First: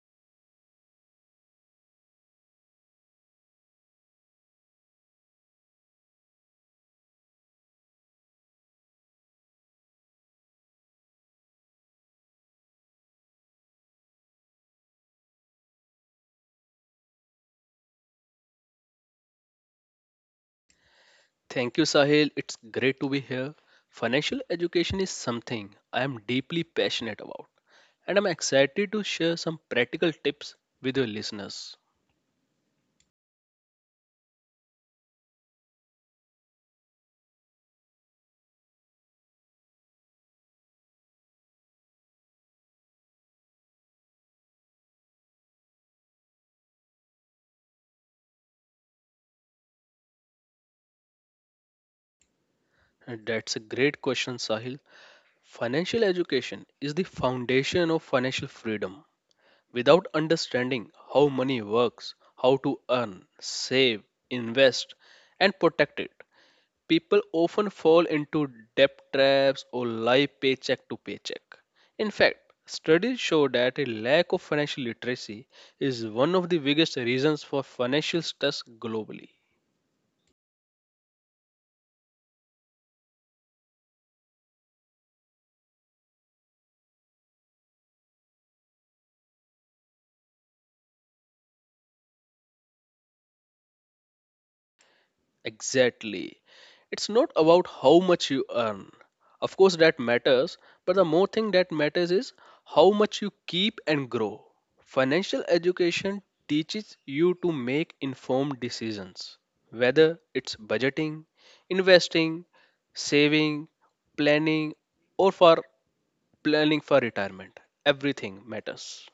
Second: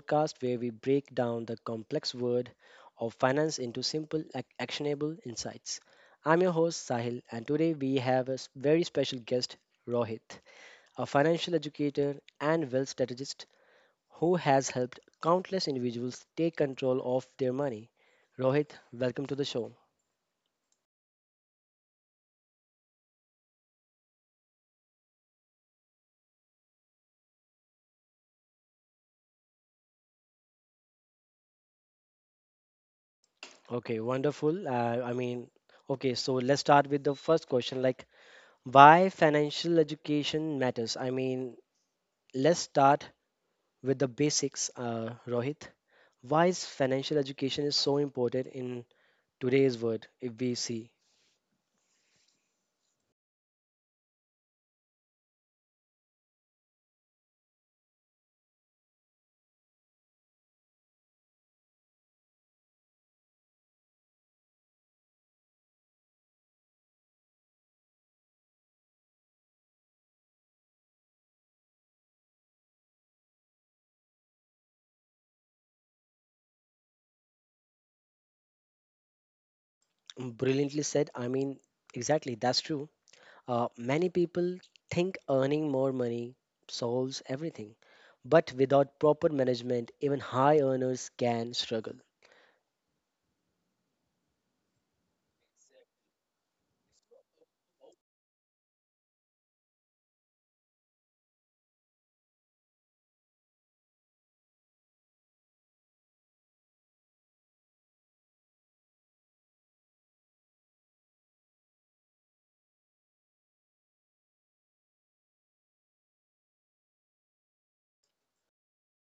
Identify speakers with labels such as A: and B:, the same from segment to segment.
A: podcast where we break down the complex world of finance into simple, actionable insights. I'm your host Sahil, and today we have a very special guest, Rohit, a financial educator and wealth strategist who has helped countless individuals take control of their money. Rohit, welcome to the show.
B: Thank you, Sahil. It's great to be here. Financial education is something I am deeply passionate about, and I'm excited to share some practical tips with your listeners.
A: Okay, wonderful. Okay, so let's start with the first question, like, why financial education matters? I mean, let's start with the basics, Rohit. Why is financial education is so important in today's world? If we see,
B: And that's a great question, Sahil. Financial education is the foundation of financial freedom. Without understanding how money works, how to earn, save, invest, and protect it, people often fall into debt traps or live paycheck to paycheck. In fact, studies show that a lack of financial literacy is one of the biggest reasons for financial stress globally.
A: brilliantly said. I mean, exactly, that's true. Many people think earning more money solves everything, but without proper management, even high earners can struggle.
B: Exactly. It's not about how much you earn. Of course, that matters, but the more thing that matters is how much you keep and grow. Financial education teaches you to make informed decisions, whether it's budgeting, investing, saving, planning, or for planning for retirement. Everything matters.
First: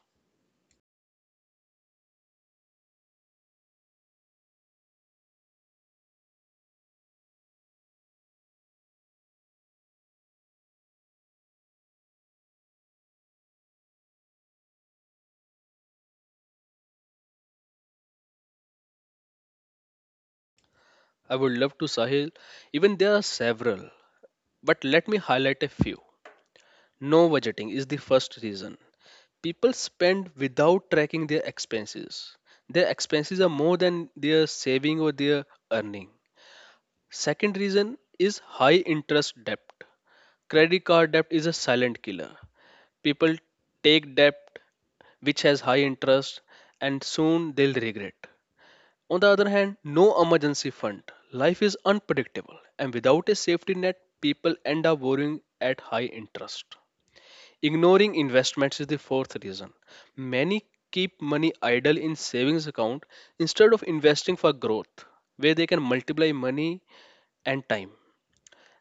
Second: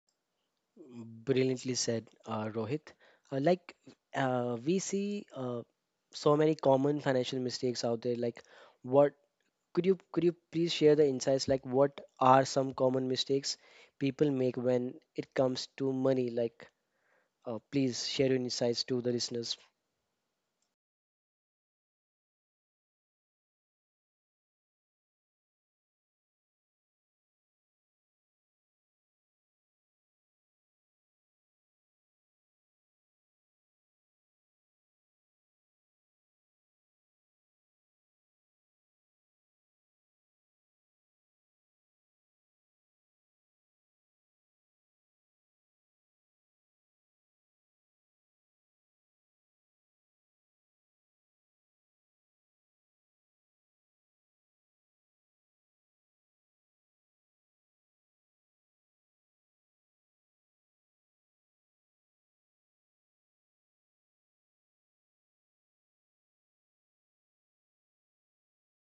A: Brilliantly said, Rohit. Uh, like we see so many common financial mistakes out there, like what could you please share the insights, like what are some common mistakes people make when it comes to money? Like, please share your insights to the listeners.
B: I would love to, Sahil, even there are several, but let me highlight a few. No budgeting is the first reason. People spend without tracking their expenses. Their expenses are more than their saving or their earning. Second reason is high interest debt. Credit card debt is a silent killer. People take debt which has high interest and soon they'll regret. On the other hand, no emergency fund. Life is unpredictable and without a safety net, people end up borrowing at high interest. Ignoring investments is the fourth reason. Many keep money idle in savings account instead of investing for growth where they can multiply money and time.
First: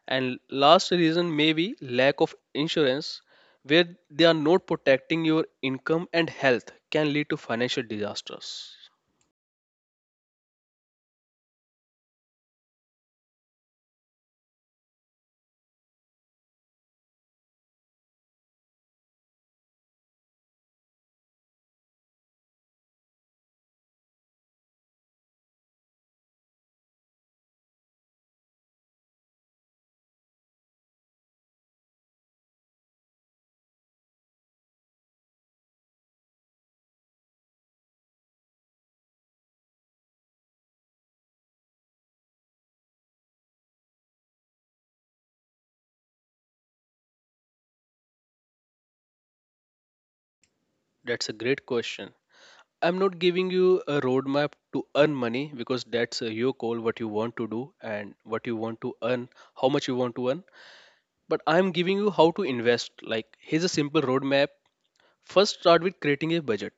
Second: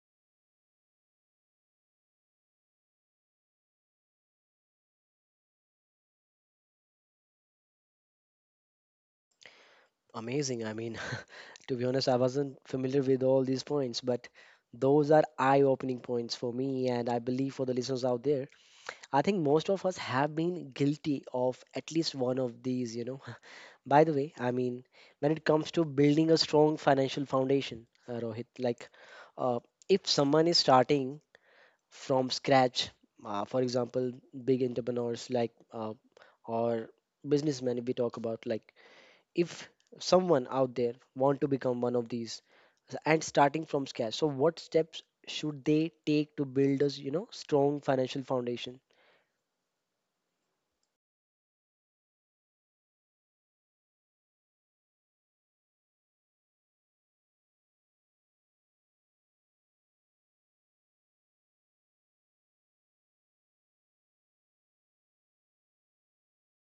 B: And last reason may be lack of insurance where they are not protecting your income and health can lead to financial disasters.
A: Amazing. I mean, to be honest, I wasn't familiar with all these points, but those are eye-opening points for me, and I believe for the listeners out there. I think most of us have been guilty of at least one of these, you know. By the way, I mean, when it comes to building a strong financial foundation, Rohit, like uh, if someone is starting from scratch, for example, big entrepreneurs like or businessmen, if we talk about, like if someone out there want to become one of these and starting from scratch, so what steps should they take to build a, you know, strong financial foundation?
B: That's a great question. I'm not giving you a roadmap to earn money because that's your goal, what you want to do and what you want to earn, how much you want to earn, but I'm giving you how to invest. Like, here's a simple roadmap. First, start with creating a budget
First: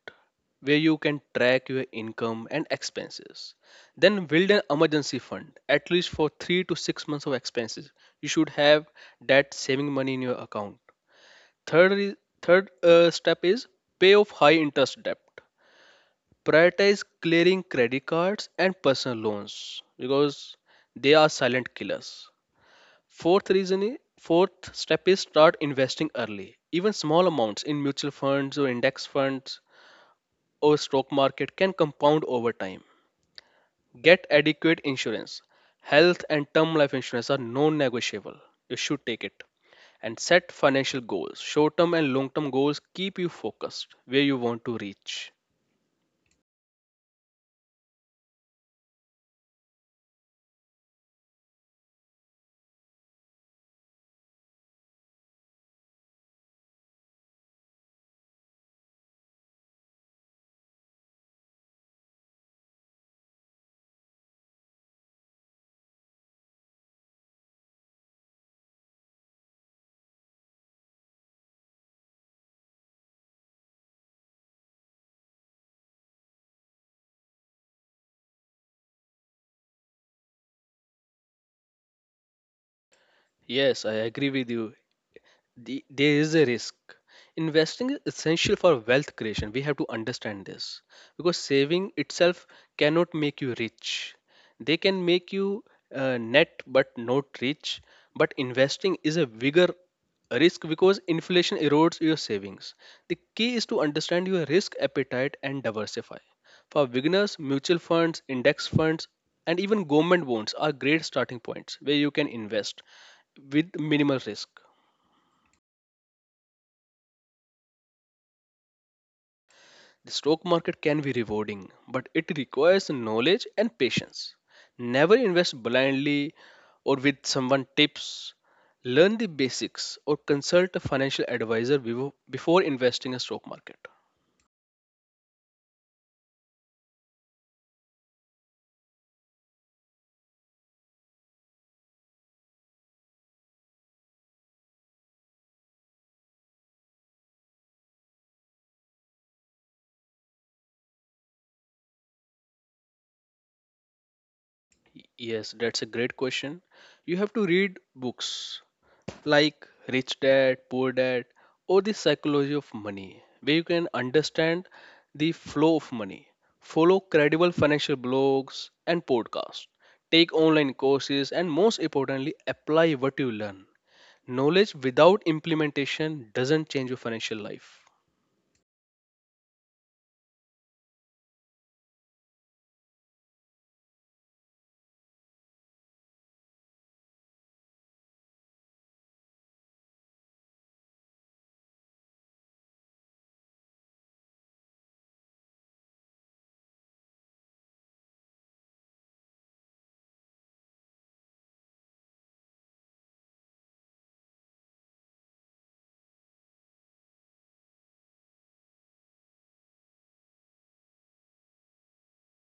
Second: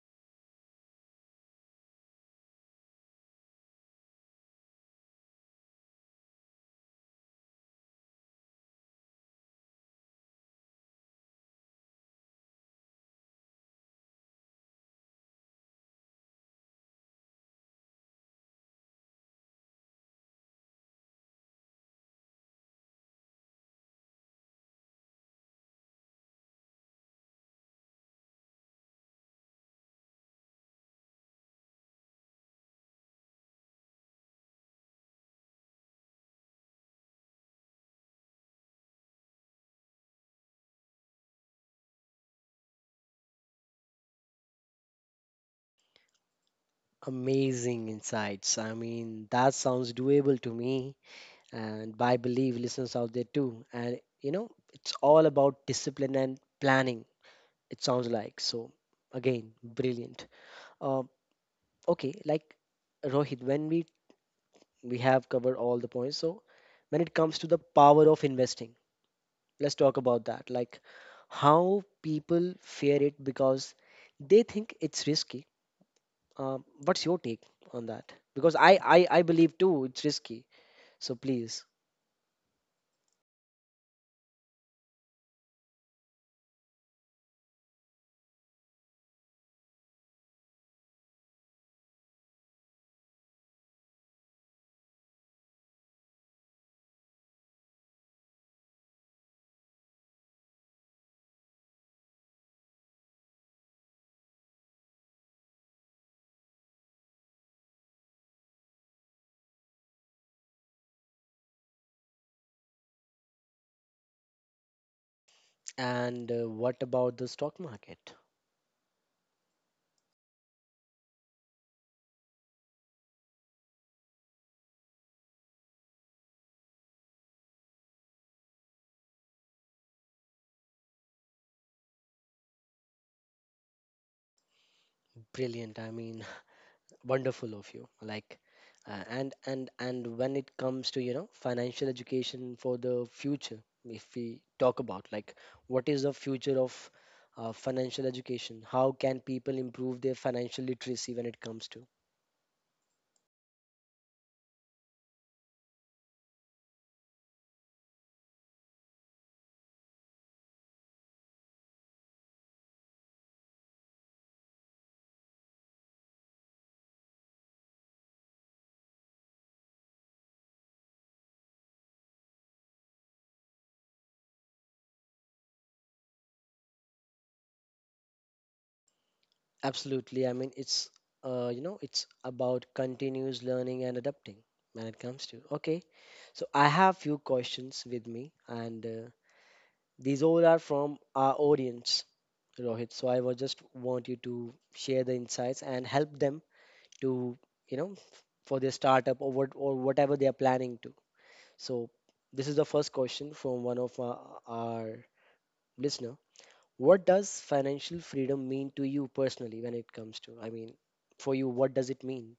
B: where you can track your income and expenses. Then, build an emergency fund, at least for 3 to 6 months of expenses. You should have that saving money in your account. Third, is- third, step is pay off high interest debt. Prioritize clearing credit cards and personal loans because they are silent killers. Fourth step is start investing early. Even small amounts in mutual funds or index funds or stock market can compound over time. Get adequate insurance. Health and term life insurance are non-negotiable. You should take it. And set financial goals. Short-term and long-term goals keep you focused where you want to reach.
A: Amazing insights. I mean, that sounds doable to me, and by believe listeners out there too, and you know, it's all about discipline and planning, it sounds like. So again, brilliant. uh, okay like Rohit, when we have covered all the points, so when it comes to the power of investing, let's talk about that, like how people fear it because they think it's risky. uh, what's your take on that? Because I believe too it's risky, so please.
B: Yes, I agree with you. There is a risk. Investing is essential for wealth creation. We have to understand this because saving itself cannot make you rich. They can make you net but not rich. But investing is a bigger risk because inflation erodes your savings. The key is to understand your risk appetite and diversify. For beginners, mutual funds, index funds, and even government bonds are great starting points where you can invest with minimal risk.
A: And what about the stock market?
B: The stock market can be rewarding, but it requires knowledge and patience. Never invest blindly or with someone tips. Learn the basics or consult a financial advisor before investing in stock market.
A: Brilliant. I mean, wonderful of you. Like, and when it comes to, you know, financial education for the future, if we talk about, like what is the future of financial education? How can people improve their financial literacy when it comes to?
B: Yes, that's a great question. You have to read books like Rich Dad, Poor Dad, or The Psychology of Money, where you can understand the flow of money. Follow credible financial blogs and podcasts. Take online courses and most importantly, apply what you learn. Knowledge without implementation doesn't change your financial life.
A: Absolutely. I mean, it's you know, it's about continuous learning and adapting when it comes to. Okay. So I have few questions with me, and these all are from our audience, Rohit. So I was just want you to share the insights and help them to, you know, for their startup or what or whatever they are planning to. So this is the first question from one of our listener. What does financial freedom mean to you personally when it comes to? I mean, for you, what does it mean?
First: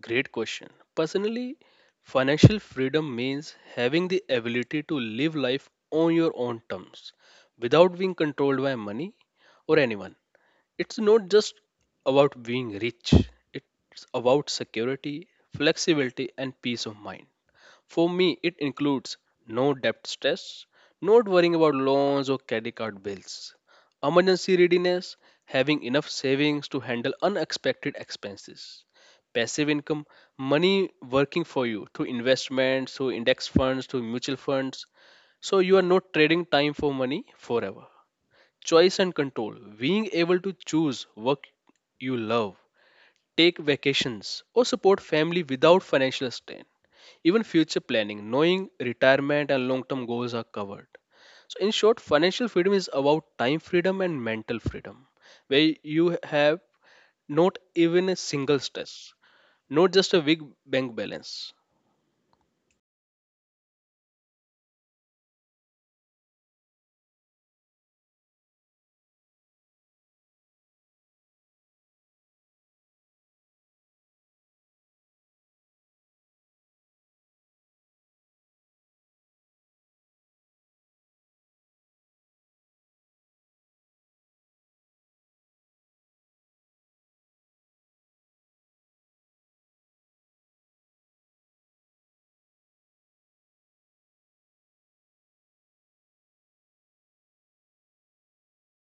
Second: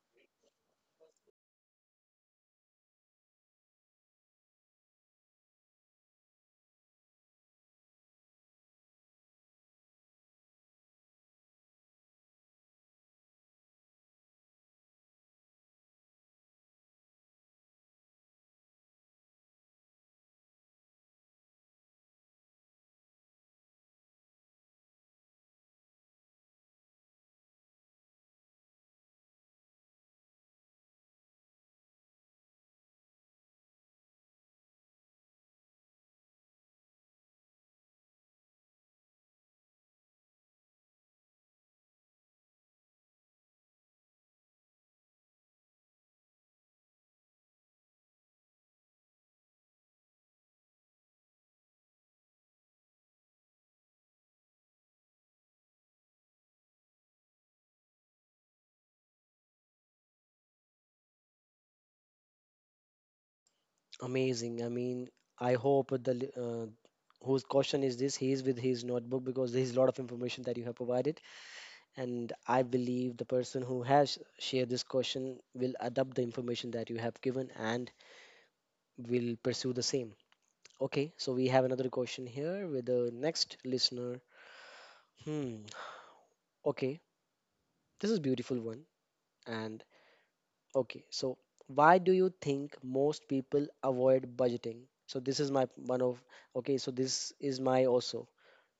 B: Great question. Personally, financial freedom means having the ability to live life on your own terms without being controlled by money or anyone. It's not just about being rich, it's about security, flexibility, and peace of mind. For me, it includes no debt stress, not worrying about loans or credit card bills, emergency readiness, having enough savings to handle unexpected expenses, passive income, money working for you through investments, through index funds, through mutual funds, so you are not trading time for money forever. Choice and control. Being able to choose work you love, take vacations, or support family without financial strain. Even future planning, knowing retirement and long term goals are covered. So, in short, financial freedom is about time freedom and mental freedom, where you have not even a single stress, not just a big bank balance.
A: Amazing. I mean, I hope the whose question is this? He is with his notebook, because there is a lot of information that you have provided. And I believe the person who has shared this question will adopt the information that you have given and will pursue the same. Okay, so we have another question here with the next listener. Hmm, okay, this is beautiful one. And okay, so why do you think most people avoid budgeting? So this is my one of okay, so this is my also.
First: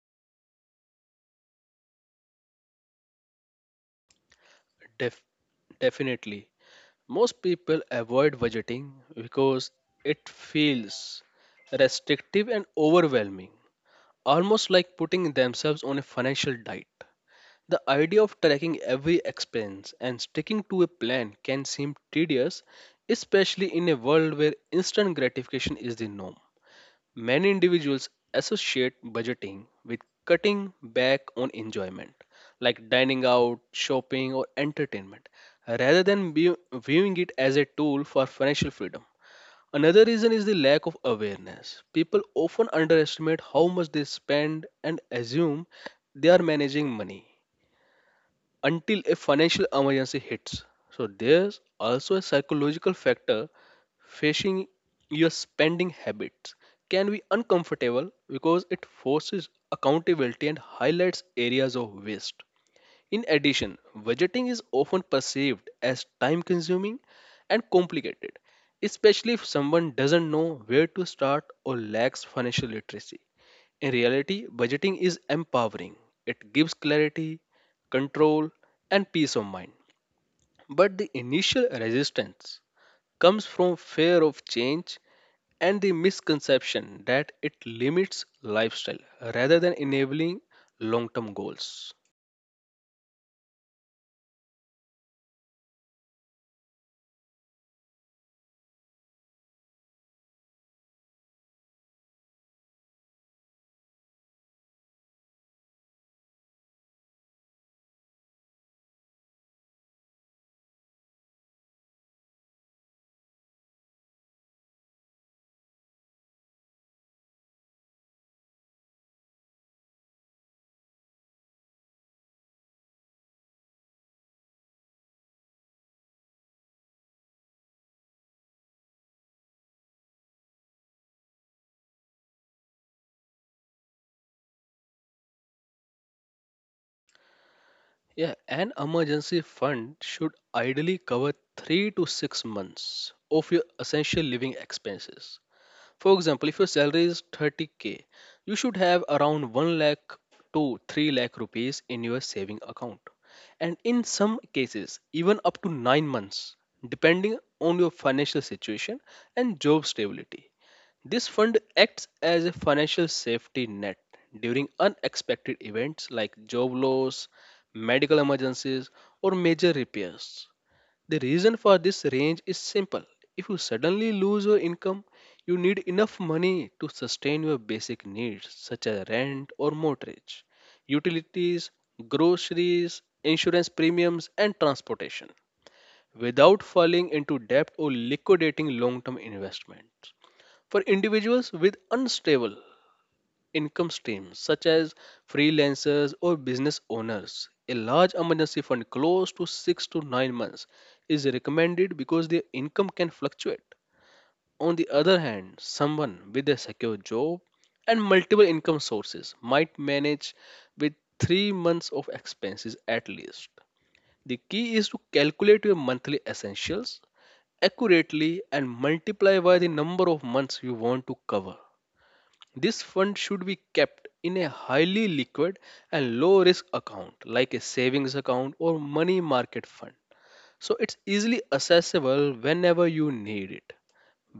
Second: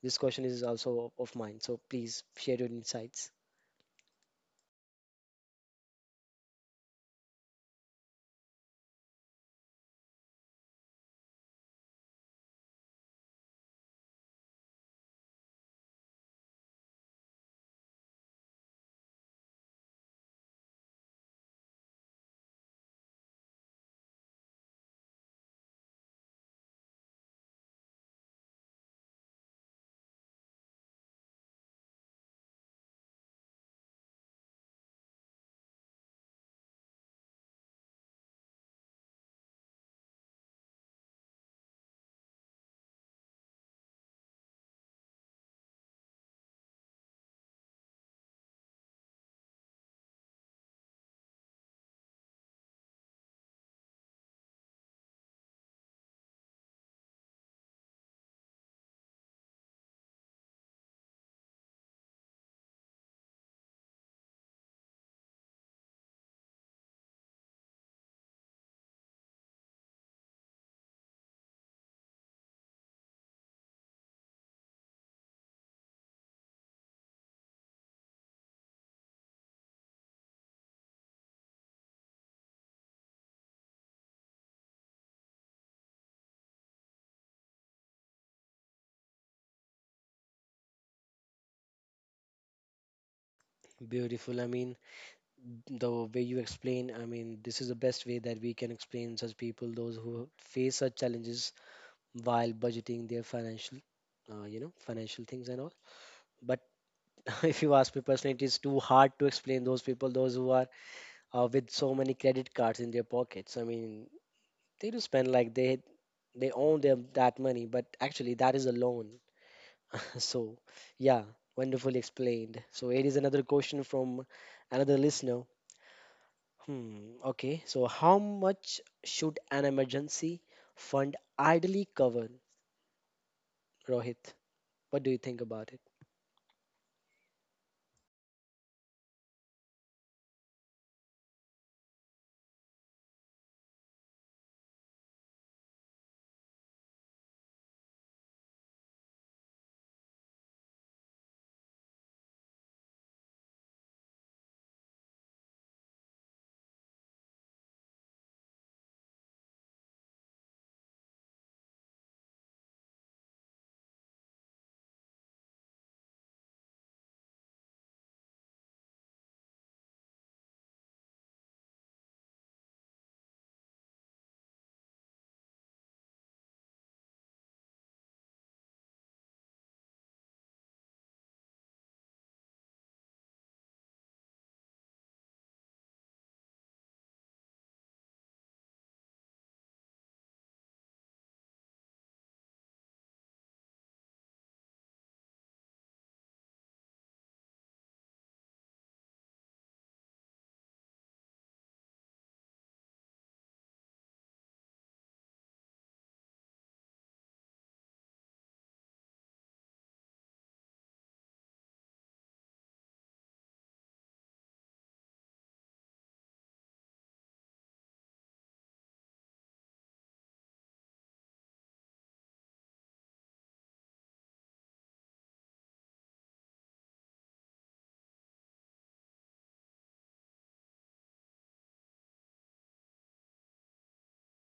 A: This question is also of mine. So please share your insights.
B: Def- definitely. Most people avoid budgeting because it feels restrictive and overwhelming, almost like putting themselves on a financial diet. The idea of tracking every expense and sticking to a plan can seem tedious, especially in a world where instant gratification is the norm. Many individuals associate budgeting with cutting back on enjoyment, like dining out, shopping, or entertainment, rather than viewing it as a tool for financial freedom. Another reason is the lack of awareness. People often underestimate how much they spend and assume they are managing money until a financial emergency hits. So there's also a psychological factor, facing your spending habits can be uncomfortable because it forces accountability and highlights areas of waste. In addition, budgeting is often perceived as time consuming and complicated, especially if someone doesn't know where to start or lacks financial literacy. In reality, budgeting is empowering. It gives clarity, control, and peace of mind. But the initial resistance comes from fear of change and the misconception that it limits lifestyle rather than enabling long term goals.
A: Beautiful. I mean, the way you explain, I mean, this is the best way that we can explain such people, those who face such challenges while budgeting their financial, you know, financial things and all. But if you ask me personally, it is too hard to explain those people, those who are with so many credit cards in their pockets. I mean, they do spend like they own them that money, but actually that is a loan. So yeah, wonderfully explained. So it is another question from another listener. Hmm, okay, so how much should an emergency fund ideally cover, Rohit? What do you think about it?
B: Yeah, an emergency fund should ideally cover 3 to 6 months of your essential living expenses. For example, if your salary is 30K, you should have around 1 lakh to 3 lakh rupees in your saving account. And in some cases, even up to 9 months, depending on your financial situation and job stability. This fund acts as a financial safety net during unexpected events like job loss, medical emergencies, or major repairs. The reason for this range is simple. If you suddenly lose your income, you need enough money to sustain your basic needs such as rent or mortgage, utilities, groceries, insurance premiums, and transportation without falling into debt or liquidating long term investments. For individuals with unstable income streams, such as freelancers or business owners, a large emergency fund close to 6 to 9 months is recommended because their income can fluctuate. On the other hand, someone with a secure job and multiple income sources might manage with 3 months of expenses at least. The key is to calculate your monthly essentials accurately and multiply by the number of months you want to cover. This fund should be kept in a highly liquid and low risk account like a savings account or money market fund. So it's easily accessible whenever you need it.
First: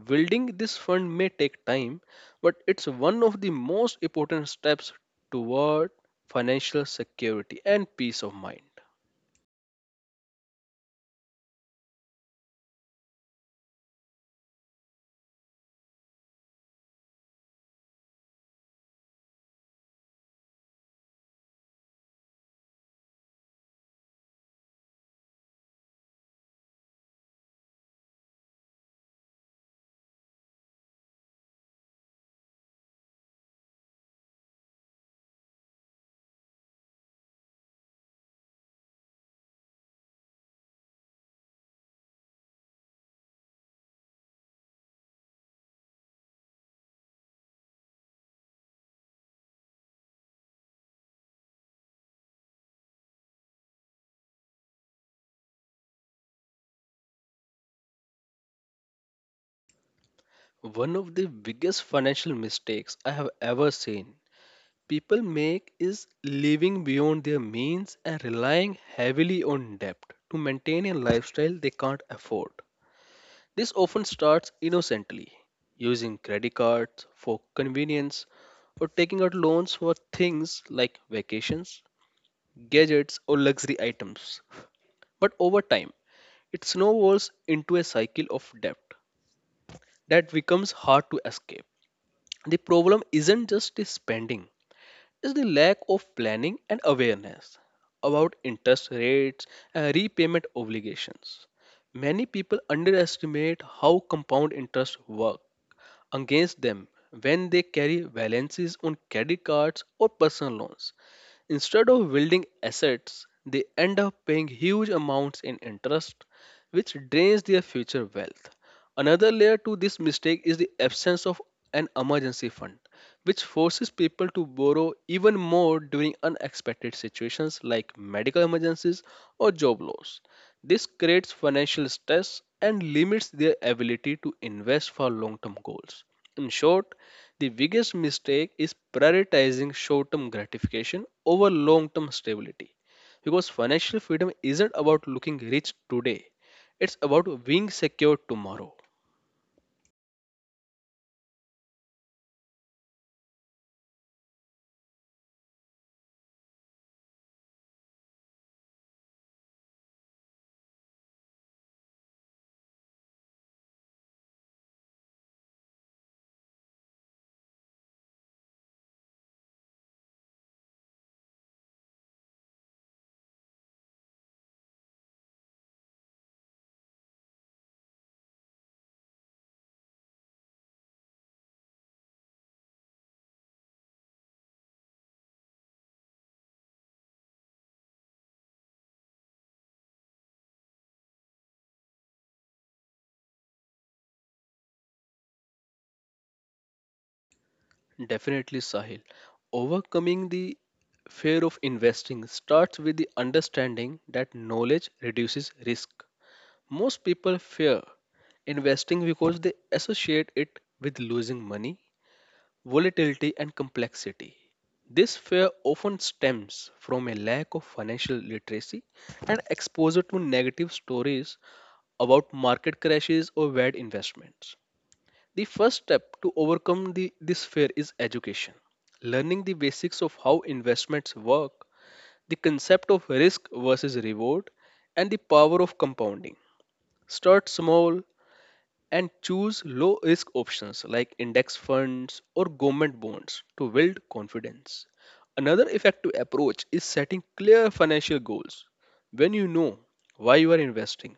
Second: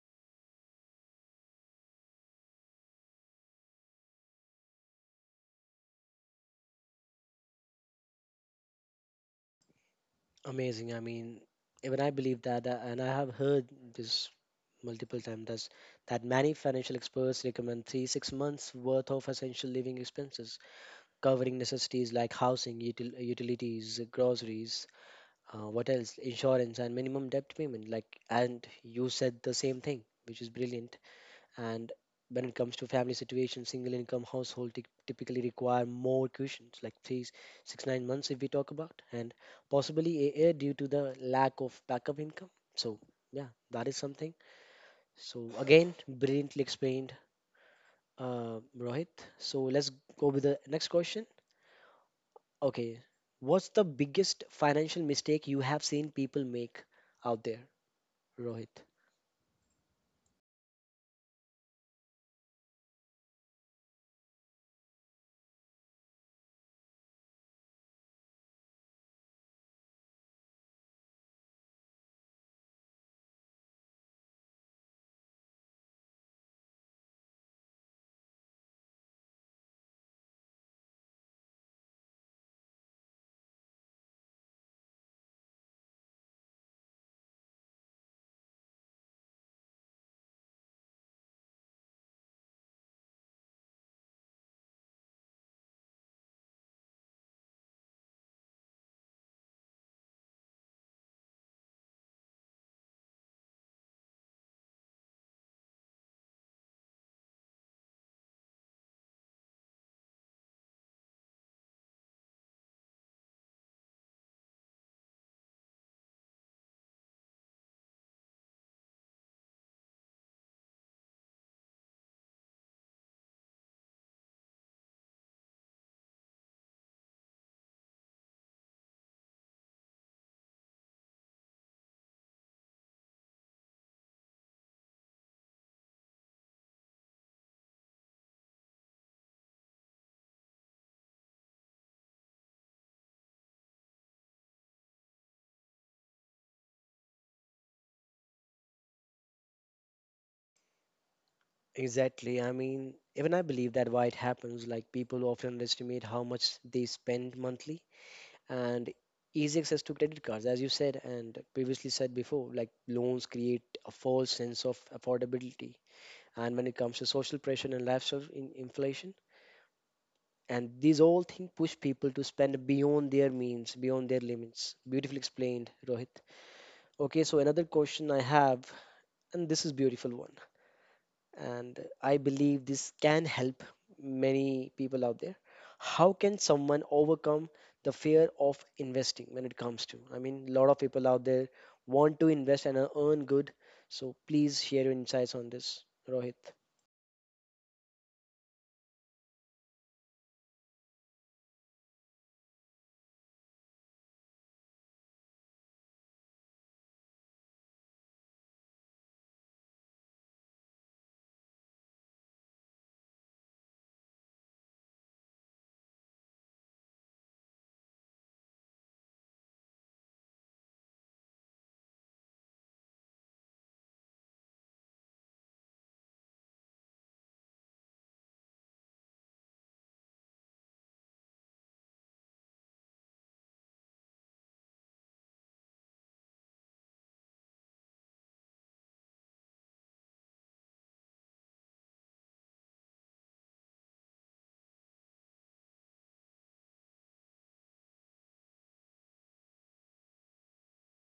B: Building this fund may take time, but it's one of the most important steps toward financial security and peace of mind.
A: Amazing. I mean, even I believe that, and I have heard this multiple times that many financial experts recommend 3-6 months worth of essential living expenses, covering necessities like housing, utilities, groceries, what else, insurance, and minimum debt payment. Like, and you said the same thing, which is brilliant. And when it comes to family situation, single income household typically require more cushions, like three, six, 9 months if we talk about, and possibly a year due to the lack of backup income. So yeah, that is something. So again, brilliantly explained, Rohit. So let's go with the next question. Okay, what's the biggest financial mistake you have seen people make out there, Rohit?
B: One of the biggest financial mistakes I have ever seen people make is living beyond their means and relying heavily on debt to maintain a lifestyle they can't afford. This often starts innocently, using credit cards for convenience or taking out loans for things like vacations, gadgets, or luxury items. But over time, it snowballs into a cycle of debt that becomes hard to escape. The problem isn't just the spending, it's the lack of planning and awareness about interest rates and repayment obligations. Many people underestimate how compound interest work against them when they carry balances on credit cards or personal loans. Instead of building assets, they end up paying huge amounts in interest, which drains their future wealth. Another layer to this mistake is the absence of an emergency fund, which forces people to borrow even more during unexpected situations like medical emergencies or job loss. This creates financial stress and limits their ability to invest for long term goals. In short, the biggest mistake is prioritizing short term gratification over long term stability. Because financial freedom isn't about looking rich today, it's about being secure tomorrow.
A: Exactly. I mean, even I believe that why it happens, like people often underestimate how much they spend monthly, and easy access to credit cards, as you said and previously said before, like loans create a false sense of affordability. And when it comes to social pressure and lifestyle in inflation, and these all things push people to spend beyond their means, beyond their limits. Beautifully explained, Rohit. Okay, so another question I have, and this is beautiful one. And I believe this can help many people out there. How can someone overcome the fear of investing when it comes to? I mean, a lot of people out there want to invest and earn good. So please share your insights on this, Rohit.
B: Definitely, Sahil. Overcoming the fear of investing starts with the understanding that knowledge reduces risk. Most people fear investing because they associate it with losing money, volatility and complexity. This fear often stems from a lack of financial literacy and exposure to negative stories about market crashes or bad investments. The first step to overcome this fear is education. Learning the basics of how investments work, the concept of risk versus reward, and the power of compounding. Start small, and choose low risk options like index funds or government bonds to build confidence. Another effective approach is setting clear financial goals. When you know why you are investing,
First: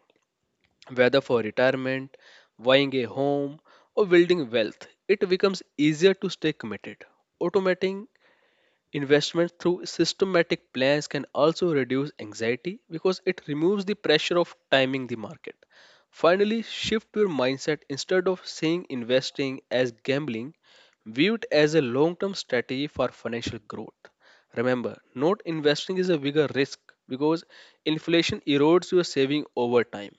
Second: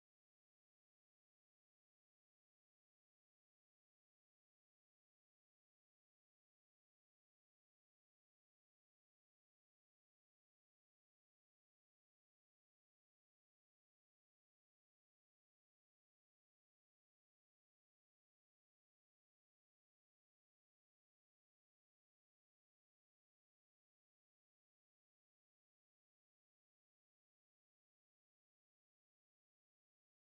B: whether for retirement, buying a home, or building wealth, it becomes easier to stay committed. Automating Investment through systematic plans can also reduce anxiety because it removes the pressure of timing the market. Finally, shift your mindset instead of seeing investing as gambling, view it as a long term strategy for financial growth. Remember, not investing is a bigger risk because inflation erodes your saving over time.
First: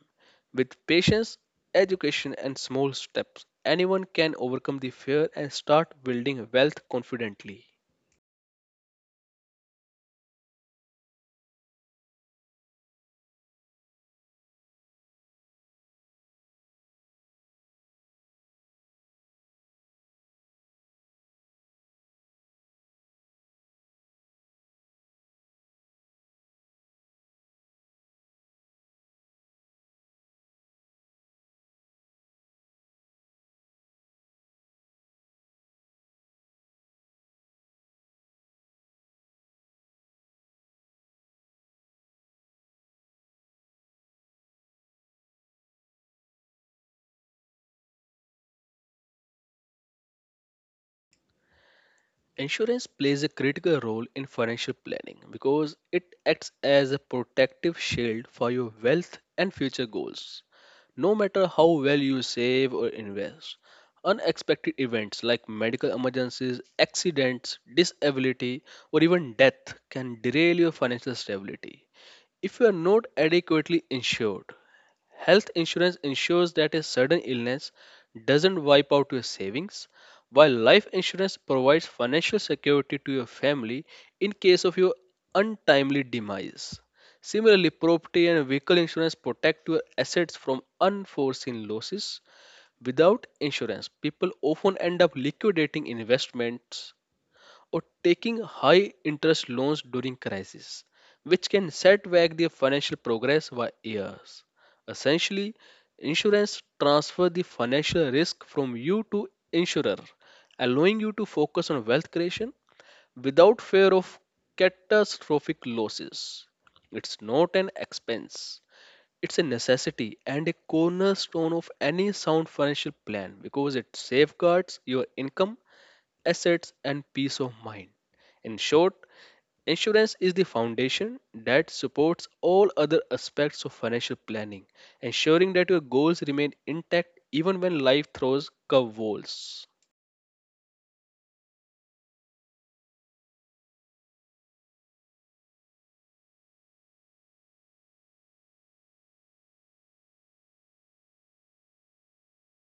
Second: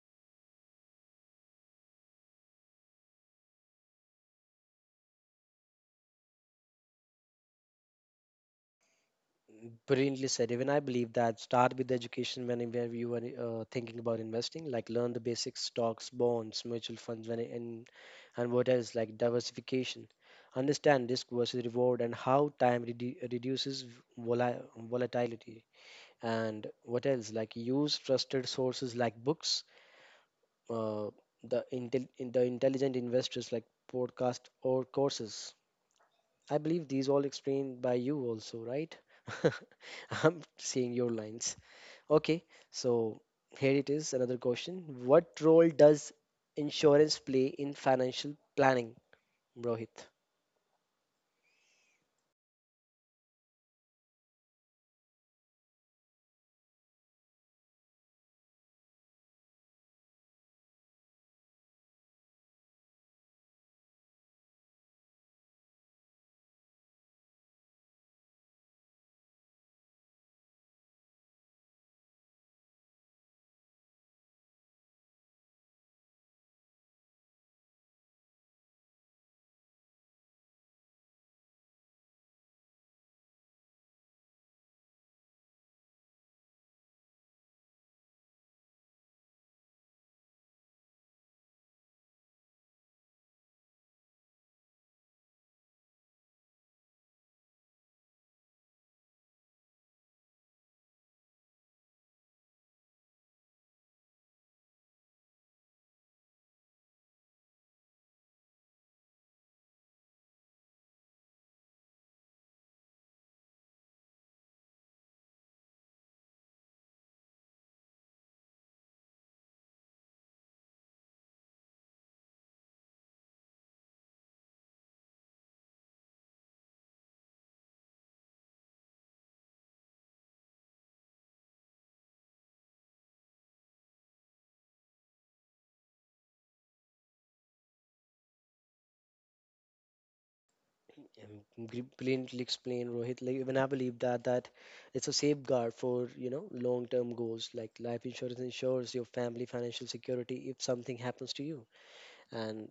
B: With patience, education, and small steps, anyone can overcome the fear and start building wealth confidently.
A: Brilliantly said. Even I believe that start with the education whenever you are thinking about investing, like learn the basics, stocks, bonds, mutual funds, when and what else like diversification. Understand risk versus reward and how time reduces vola- volatility. And what else, like use trusted sources like books, uh, in the intelligent investors, like podcast or courses. I believe these all explained by you also, right? I'm seeing your lines. Okay, so here it is, another question. What role does insurance play in financial planning, Rohit?
B: Insurance plays a critical role in financial planning because it acts as a protective shield for your wealth and future goals. No matter how well you save or invest, unexpected events like medical emergencies, accidents, disability, or even death can derail your financial stability. If you are not adequately insured, health insurance ensures that a sudden illness doesn't wipe out your savings, while life insurance provides financial security to your family in case of your untimely demise. Similarly, property and vehicle insurance protect your assets from unforeseen losses. Without insurance, people often end up liquidating investments or taking high interest loans during crisis, which can set back their financial progress by years. Essentially, insurance transfer the financial risk from you to insurer, allowing you to focus on wealth creation without fear of catastrophic losses. It's not an expense. It's a necessity and a cornerstone of any sound financial plan because it safeguards your income, assets, and peace of mind. In short, insurance is the foundation that supports all other aspects of financial planning, ensuring that your goals remain intact even when life throws curveballs.
A: Brilliantly explained, Rohit. Like even I believe that it's a safeguard for, you know, long-term goals. Like life insurance ensures your family financial security if something happens to you, and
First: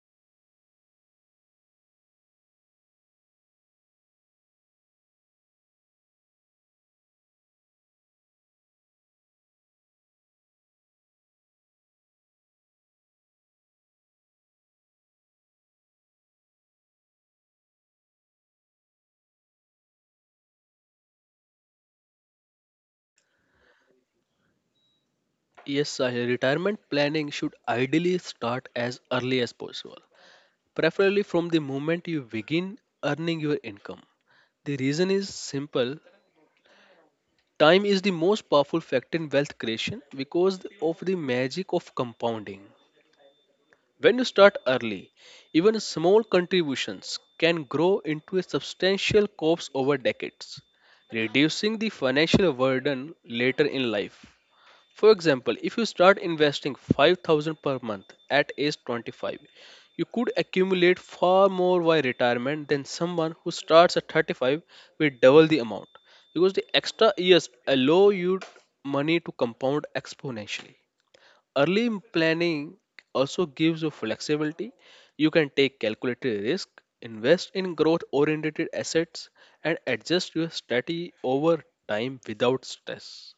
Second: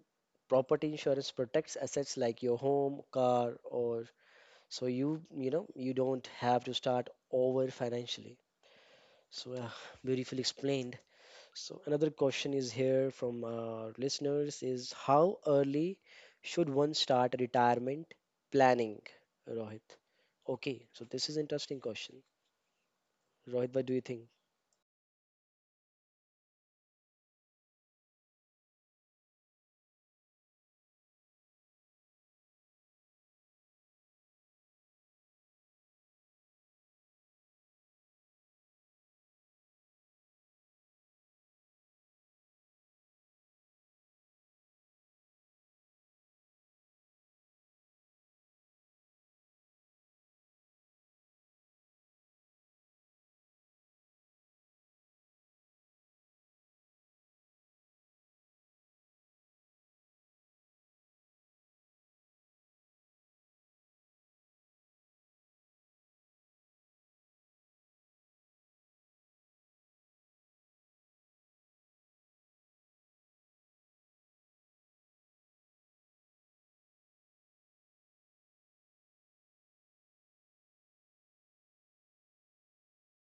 A: property insurance protects assets like your home, car, or so you know, you don't have to start over financially. So beautifully explained. So another question is here from our listeners is how early should one start retirement planning, Rohit? Okay, so this is interesting question, Rohit. What do you think?
B: Yes, Sahil, retirement planning should ideally start as early as possible, preferably from the moment you begin earning your income. The reason is simple. Time is the most powerful factor in wealth creation because of the magic of compounding. When you start early, even small contributions can grow into a substantial corpse over decades, reducing the financial burden later in life. For example, if you start investing 5,000 per month at age 25, you could accumulate far more by retirement than someone who starts at 35 with double the amount, because the extra years allow you money to compound exponentially. Planning also gives you flexibility. You can take calculated risk, invest in growth oriented assets, and adjust your strategy over time without stress.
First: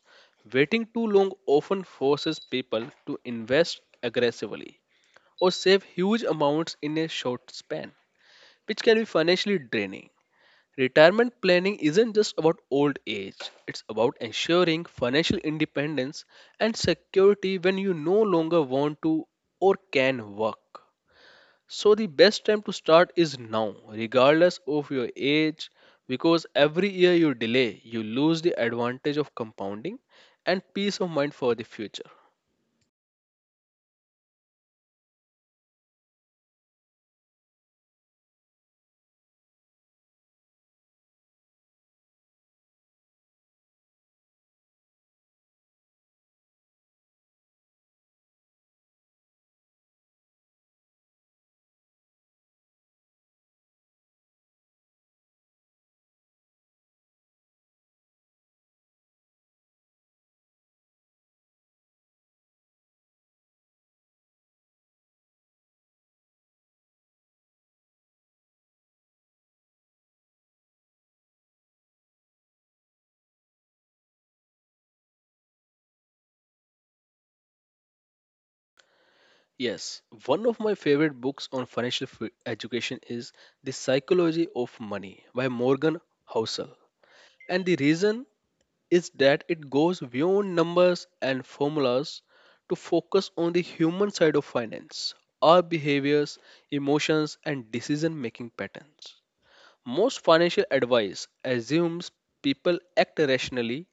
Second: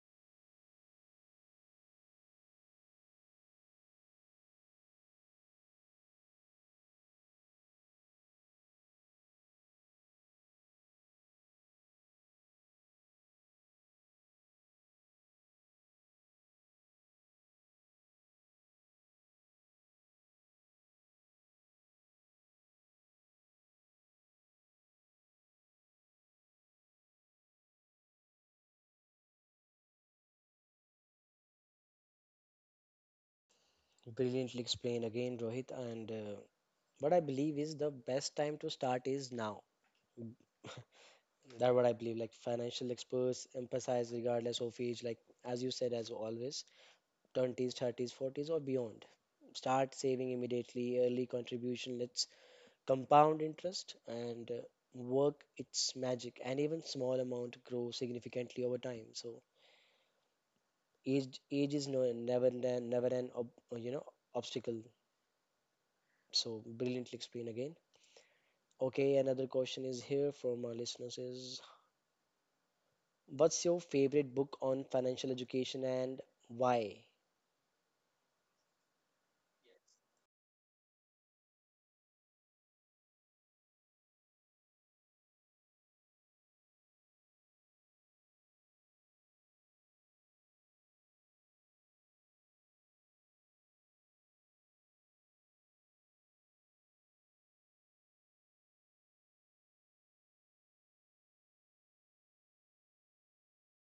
B: Waiting too long often forces people to invest aggressively or save huge amounts in a short span, which can be financially draining. Retirement planning isn't just about old age, it's about ensuring financial independence and security when you no longer want to or can work. So, the best time to start is now, regardless of your age, because every year you delay, you lose the advantage of compounding and peace of mind for the future.
A: Brilliantly explained again, Rohit, and what I believe is the best time to start is now. That what I believe, like financial experts emphasize regardless of age, like as you said as always, 20s, 30s, 40s, or beyond. Start saving immediately, early contribution. Let's compound interest and work its magic, and even small amount grow significantly over time. So age is never an you know, obstacle. So brilliantly explained again. Okay, another question is here from our listeners is what's your favorite book on financial education and why?
B: Yes, one of my favorite books on education is The Psychology of Money by Morgan Housel. And the reason is that it goes beyond numbers and formulas to focus on the human side of finance, our behaviors, emotions, and decision making patterns. Most financial advice assumes people act rationally,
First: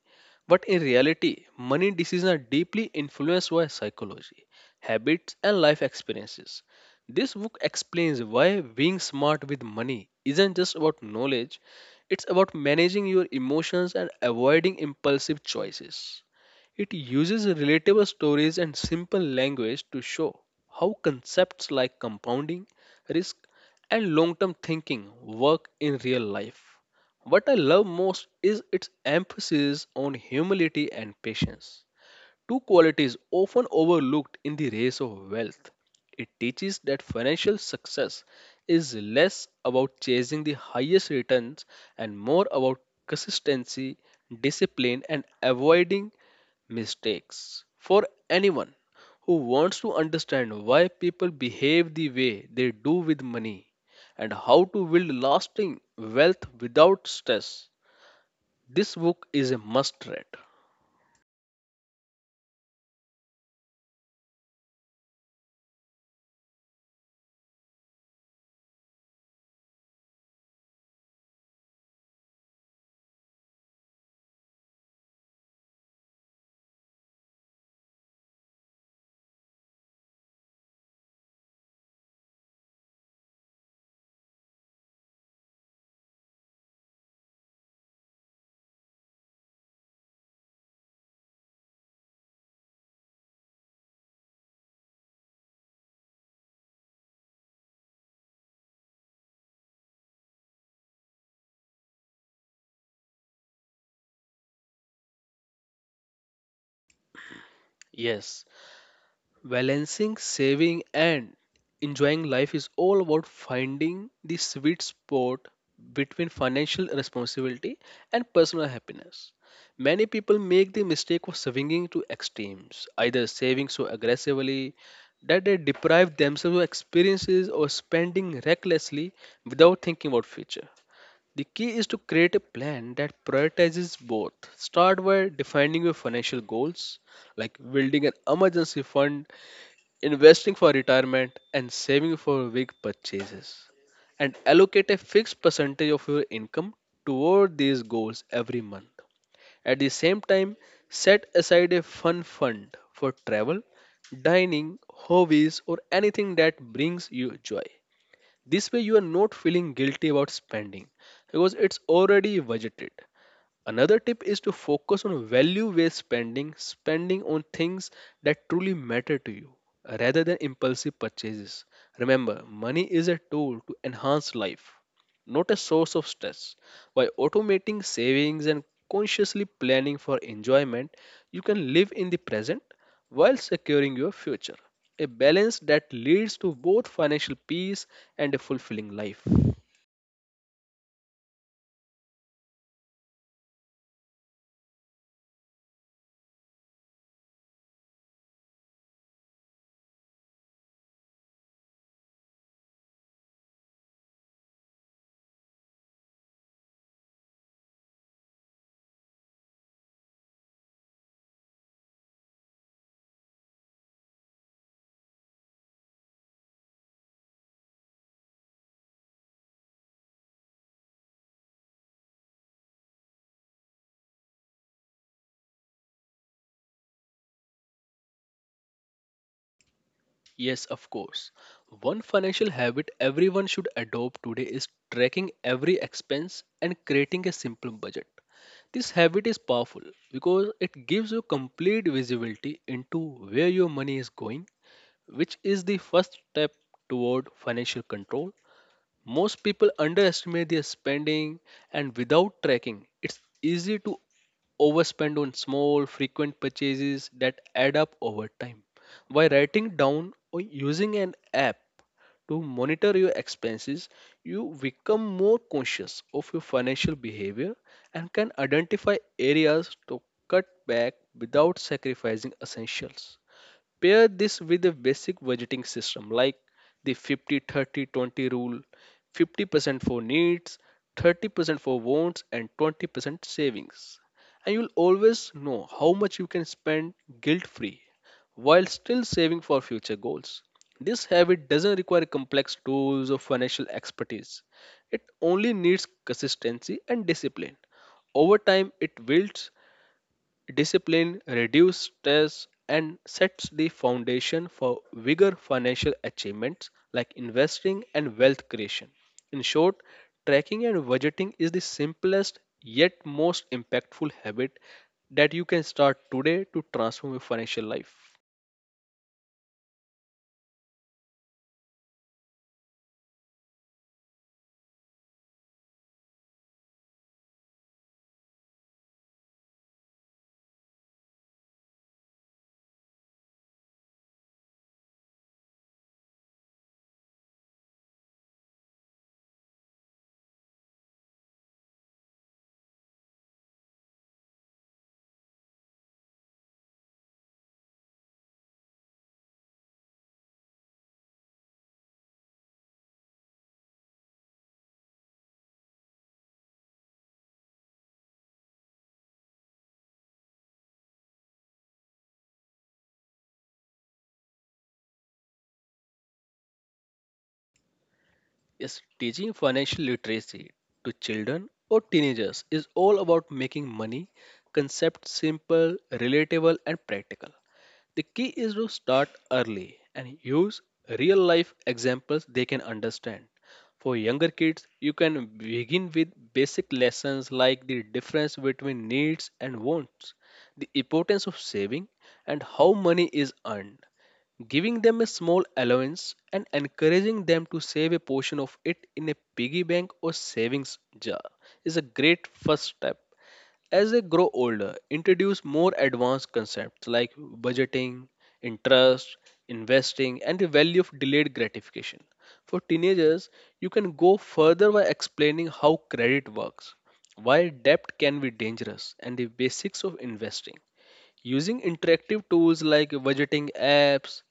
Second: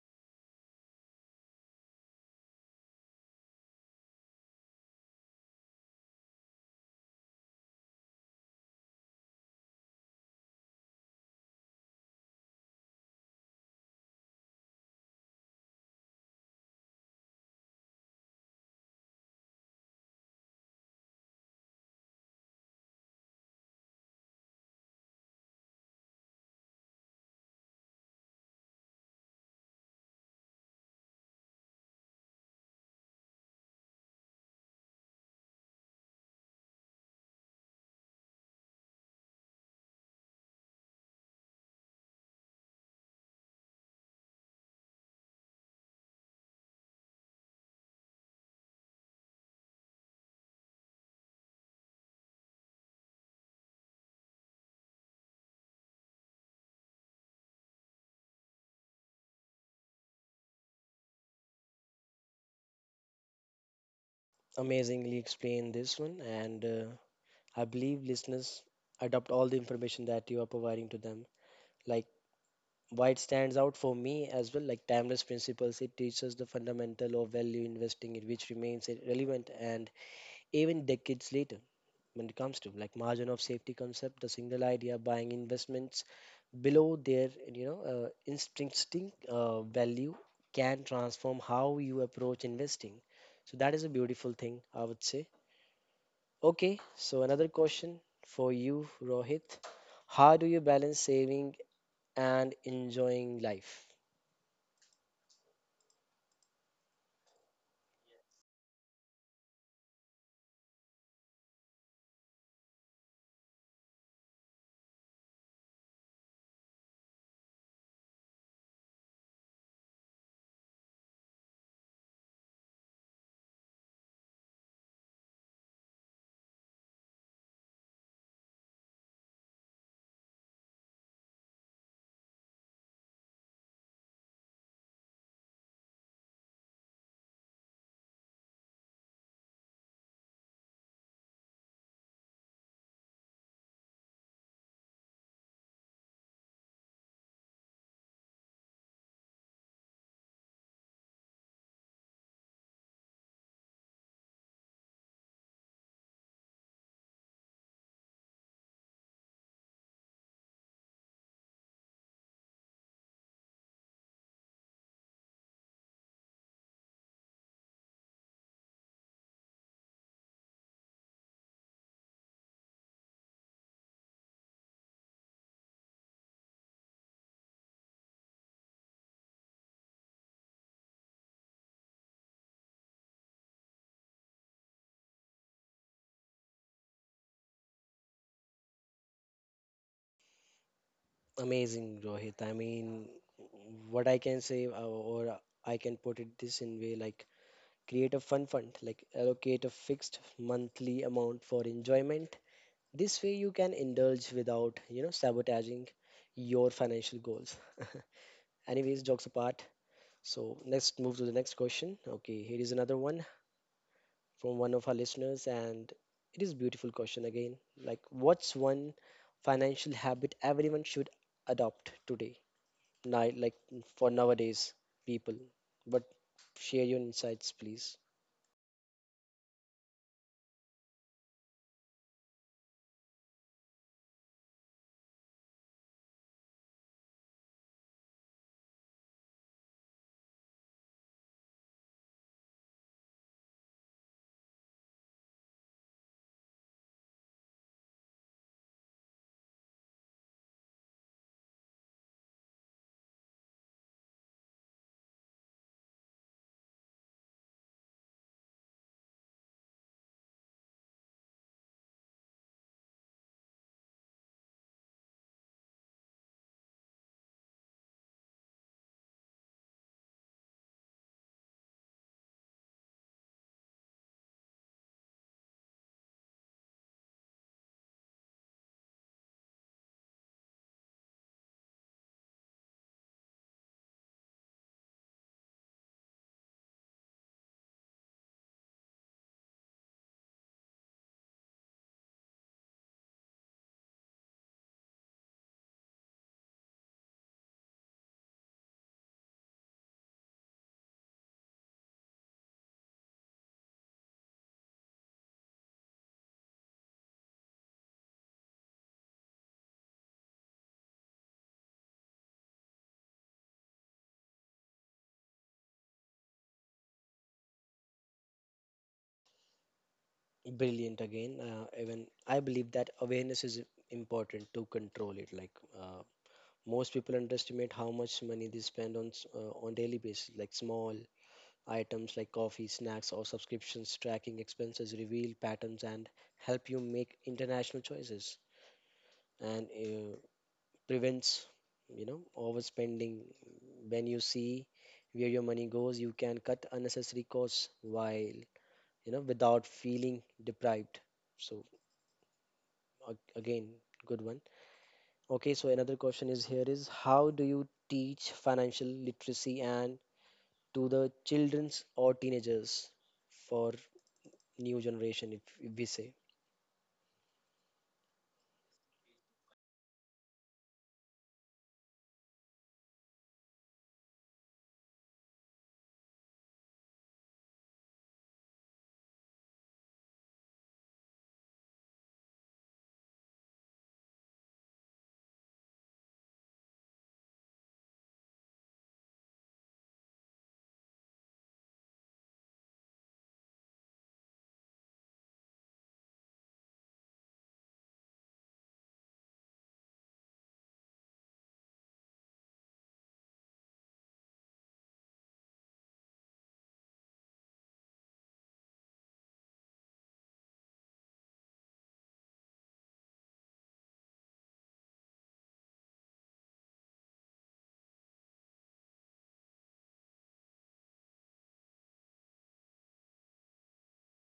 B: but in reality, money decisions are deeply influenced by psychology, habits, and life experiences. This book explains why being smart with money isn't just about knowledge, it's about managing your emotions and avoiding impulsive choices. It uses relatable stories and simple language to show how concepts like compounding, risk, and long term thinking work in real life. What I love most is its emphasis on humility and patience. Two qualities often overlooked in the race of wealth. It teaches that financial success is less about chasing the highest returns and more about consistency, discipline, and avoiding mistakes. For anyone who wants to understand why people behave the way they do with money and how to build lasting wealth without stress, this book is a must read.
A: Amazingly explained this one. And. I believe listeners adopt all the information that you are providing to them. Like why it stands out for me as well, like timeless principles, it teaches the fundamental of value investing in which remains it relevant and even decades later when it comes to, like margin of safety concept, the single idea buying investments below their, you know, intrinsic value can transform how you approach investing. So that is a beautiful thing, I would say. Okay, so another question for you, Rohit. How do you balance saving and enjoying life?
B: Yes, balancing saving and enjoying life is all about finding the sweet spot between financial responsibility and personal happiness. Many people make the mistake of swinging to extremes, either saving so aggressively that they deprive themselves of experiences or spending recklessly without thinking about future. The key is to create a plan that prioritizes both. Start by defining your financial goals, like building an emergency fund, investing for retirement, and saving for big purchases, and allocate a fixed percentage of your income toward these goals every month. At the same time, set aside a fun fund for travel, dining, hobbies, or anything that brings you joy. This way, you are not feeling guilty about spending because it's already budgeted. Another tip is to focus on value based spending, spending on things that truly matter to you rather than impulsive purchases. Remember, money is a tool to enhance life, not a source of stress. By automating savings and consciously planning for enjoyment, you can live in the present while securing your future. A balance that leads to both financial peace and a fulfilling life.
A: Amazing, Rohit. I mean, what I can say, or I can put it this in way, like create a fun fund, like allocate a fixed monthly amount for enjoyment. This way, you can indulge without, you know, sabotaging your financial goals. Anyways, jokes apart. So let's move to the next question. Okay, here is another one from one of our listeners, and it is beautiful question again. Like, what's one financial habit everyone should adopt today? Night, like for nowadays people. But share your insights, please.
B: Yes, of course. One financial habit everyone should adopt today is tracking every expense and creating a simple budget. This habit is powerful because it gives you complete visibility into where your money is going, which is the first step toward financial control. Most people underestimate their spending, and without tracking, it's easy to overspend on small, frequent purchases that add up over time. By writing down or using an app to monitor your expenses, you become more conscious of your financial behavior and can identify areas to cut back without sacrificing essentials. Pair this with a basic budgeting system like the 50 30 20 rule: 50% for needs, 30% for wants, and 20% savings. And you'll always know how much you can spend guilt free while still saving for future goals. This habit doesn't require complex tools or financial expertise, it only needs consistency and discipline. Over time, it builds discipline, reduces stress, and sets the foundation for bigger financial achievements like investing and wealth creation. In short, tracking and budgeting is the simplest yet most impactful habit that you can start today to transform your financial life.
A: Brilliant again. Even I believe that awareness is important to control it. Like uh, most people underestimate how much money they spend on on daily basis, like small items like coffee, snacks, or subscriptions. Tracking expenses reveal patterns and help you make international choices, and prevents, you know, overspending. When you see where your money goes, you can cut unnecessary costs while, you know, without feeling deprived. So again, good one. Okay, so another question is here is how do you teach financial literacy and to the children's or teenagers for new generation, if we say.
B: Yes, teaching financial literacy to children or teenagers is all about making money concept simple, relatable, and practical. The key is to start early and use real life examples they can understand. For younger kids, you can begin with basic lessons like the difference between needs and wants, the importance of saving, and how money is earned. Giving them a small allowance and encouraging them to save a portion of it in a piggy bank or savings jar is a great first step. As they grow older, introduce more advanced concepts like budgeting, interest, investing, and the value of delayed gratification. For teenagers, you can go further by explaining how credit works, why debt can be dangerous, and the basics of investing. Using interactive tools like budgeting apps,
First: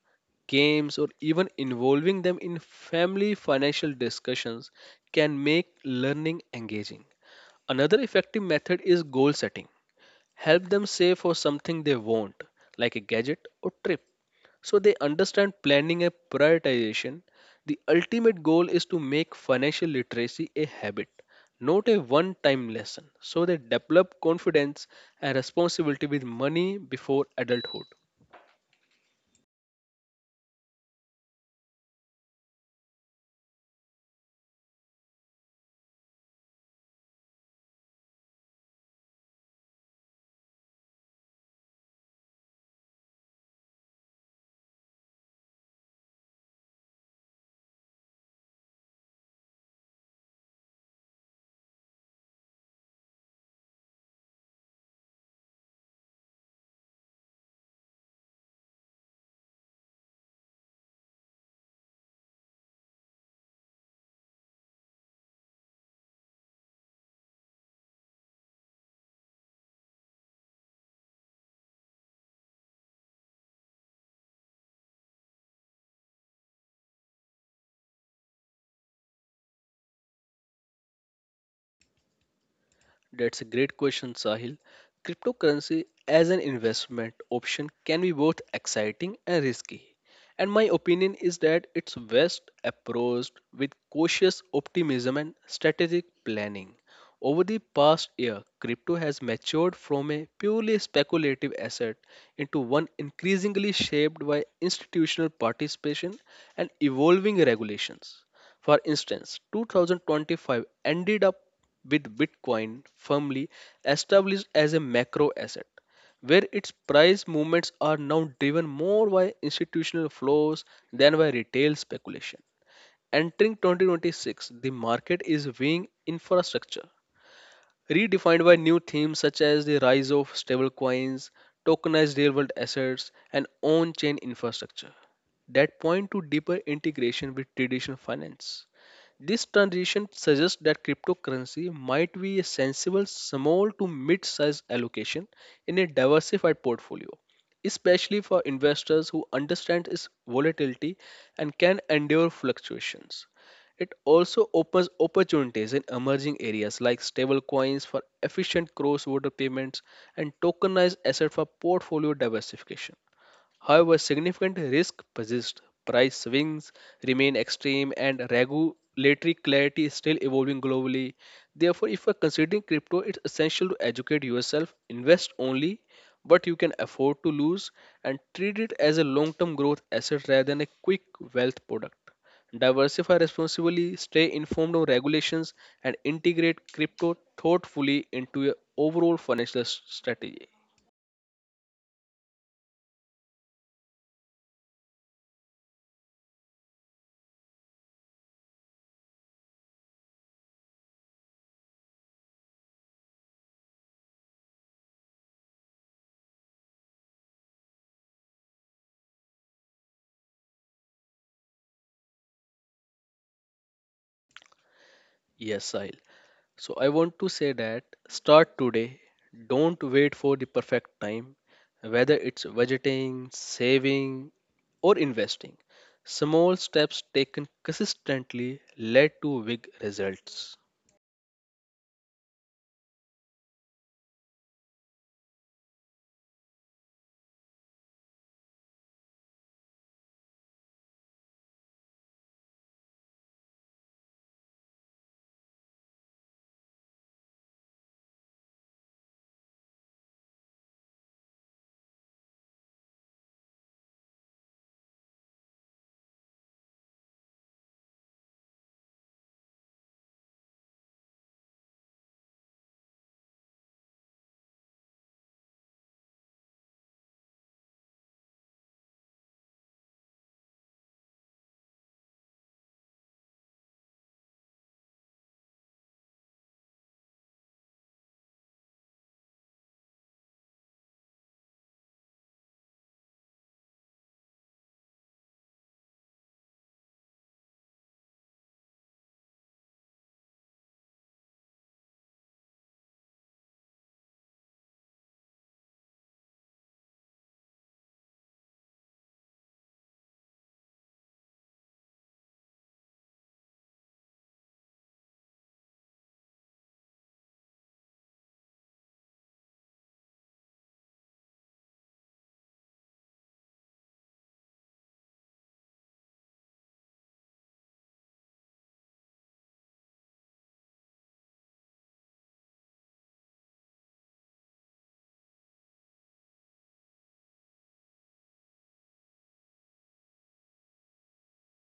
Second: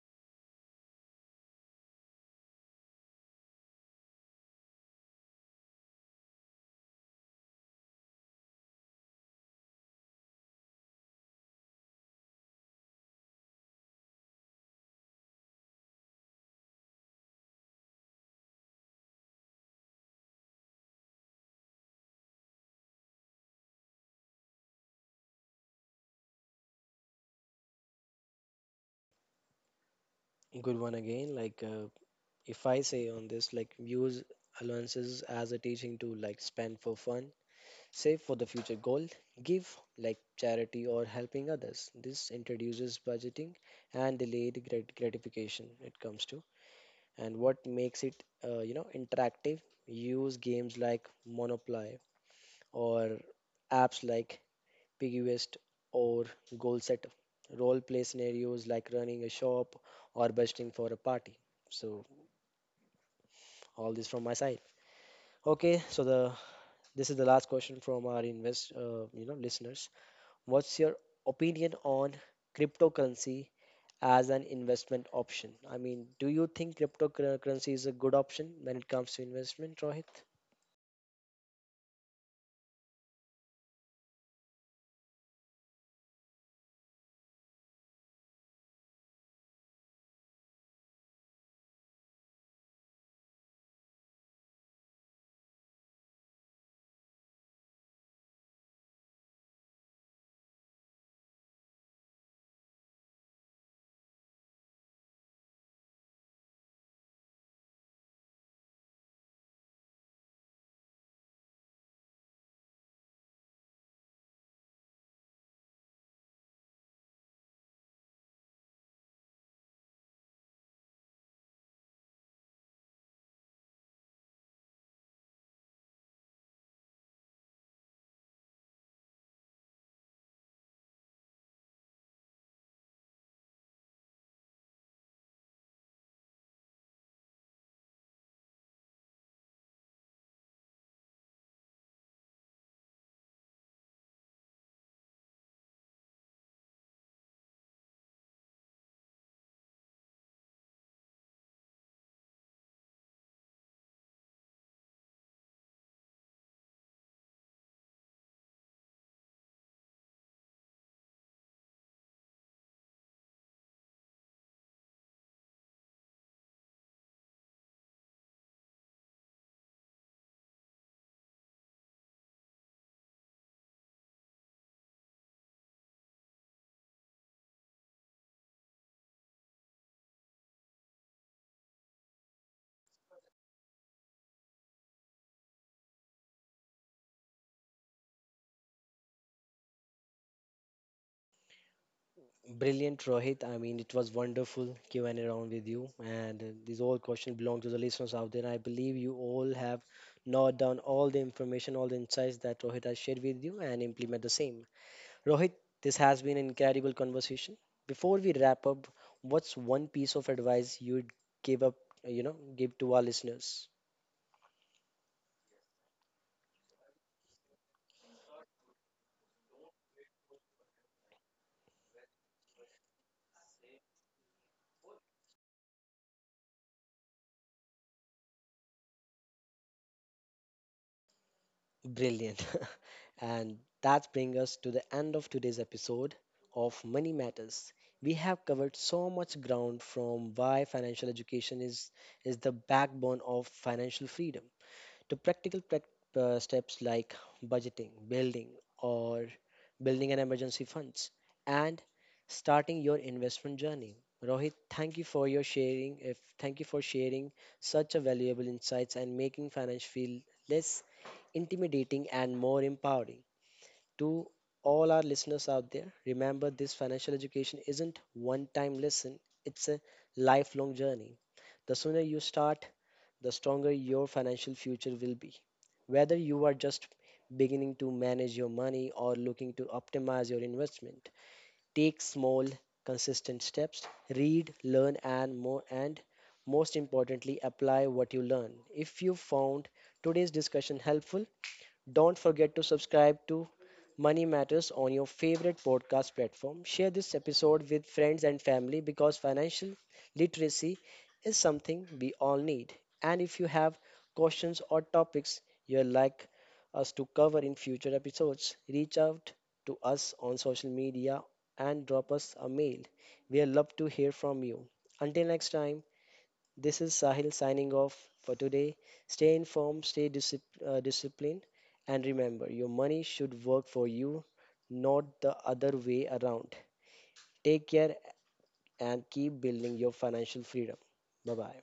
B: games, or even involving them in family financial discussions can make learning engaging. Another effective method is goal setting. Help them save for something they want, like a gadget or trip, so they understand planning and prioritization. The ultimate goal is to make financial literacy a habit, not a one time lesson, so they develop confidence and responsibility with money before adulthood.
A: Good one again, like if I say on this, like use allowances as a teaching tool, like spend for fun, save for the future goal, give like charity or helping others. This introduces budgeting and delayed gratification, it comes to. And what makes it you know, interactive, use games like Monopoly or apps like Piggyvest or Goal Setter, role play scenarios like running a shop or busting for a party. So all this from my side. Okay, so the this is the last question from our invest you know, listeners. What's your opinion on cryptocurrency as an investment option? I mean, do you think cryptocurrency is a good option when it comes to investment, Rohit?
B: That's a great question, Sahil. Cryptocurrency as an investment option can be both exciting and risky. And my opinion is that it's best approached with cautious optimism and strategic planning. Over the past year, crypto has matured from a purely speculative asset into one increasingly shaped by institutional participation and evolving regulations. For instance, 2025 ended up with Bitcoin firmly established as a macro asset, where its price movements are now driven more by institutional flows than by retail speculation. Entering 2026, the market is weighing infrastructure redefined by new themes such as the rise of stablecoins, tokenized real world assets, and on chain infrastructure that point to deeper integration with traditional finance. This transition suggests that cryptocurrency might be a sensible small to mid sized allocation in a diversified portfolio, especially for investors who understand its volatility and can endure fluctuations. It also opens opportunities in emerging areas like stablecoins for efficient cross border payments and tokenized assets for portfolio diversification. However, significant risk persists. Price swings remain extreme and regulatory clarity is still evolving globally. Therefore, if you're considering crypto, it's essential to educate yourself, invest only what you can afford to lose, and treat it as a long term growth asset rather than a quick wealth product. Diversify responsibly, stay informed on regulations, and integrate crypto thoughtfully into your overall strategy.
A: Brilliant, Rohit. I mean, it was wonderful Q&A round with you, and these all questions belong to the listeners out there. I believe you all have noted down all the information, all the insights that Rohit has shared with you, and implement the same. Rohit, this has been an incredible conversation. Before we wrap up, what's one piece of advice you'd give up, you know, give to our listeners?
B: Yes, Sahil. So I want to say that start today. Don't wait for the perfect time, whether it's budgeting, saving, or investing. Small steps taken consistently led to big results.
A: Brilliant. And that brings us to the end of today's episode of Money Matters. We have covered so much ground, from why financial is the backbone of financial freedom to practical steps like budgeting, building, or building an emergency funds, and starting your investment journey. Rohit, thank you for your sharing. If Thank you for sharing such a valuable insights and making finance feel less intimidating, and more empowering. To all our listeners out there, remember this financial education isn't one time lesson, it's a lifelong journey. The sooner you start, the stronger your financial future will be. Whether you are just beginning to manage your money or looking to optimize your investment, take small, consistent steps, read, learn, and more, and most importantly, apply what you learn. If you found today's discussion helpful, don't forget to subscribe to Money Matters on your favorite podcast platform. Share this episode with friends and family because financial literacy is something we all need. And if you have questions or topics you'd like us to cover in future episodes, reach out to us on social media and drop us a mail. We would love to hear from you. Until next time. This is Sahil signing off for today. Stay informed, stay disciplined, and remember your money should work for you, not the other way around. Take care and keep building your financial freedom. Bye bye.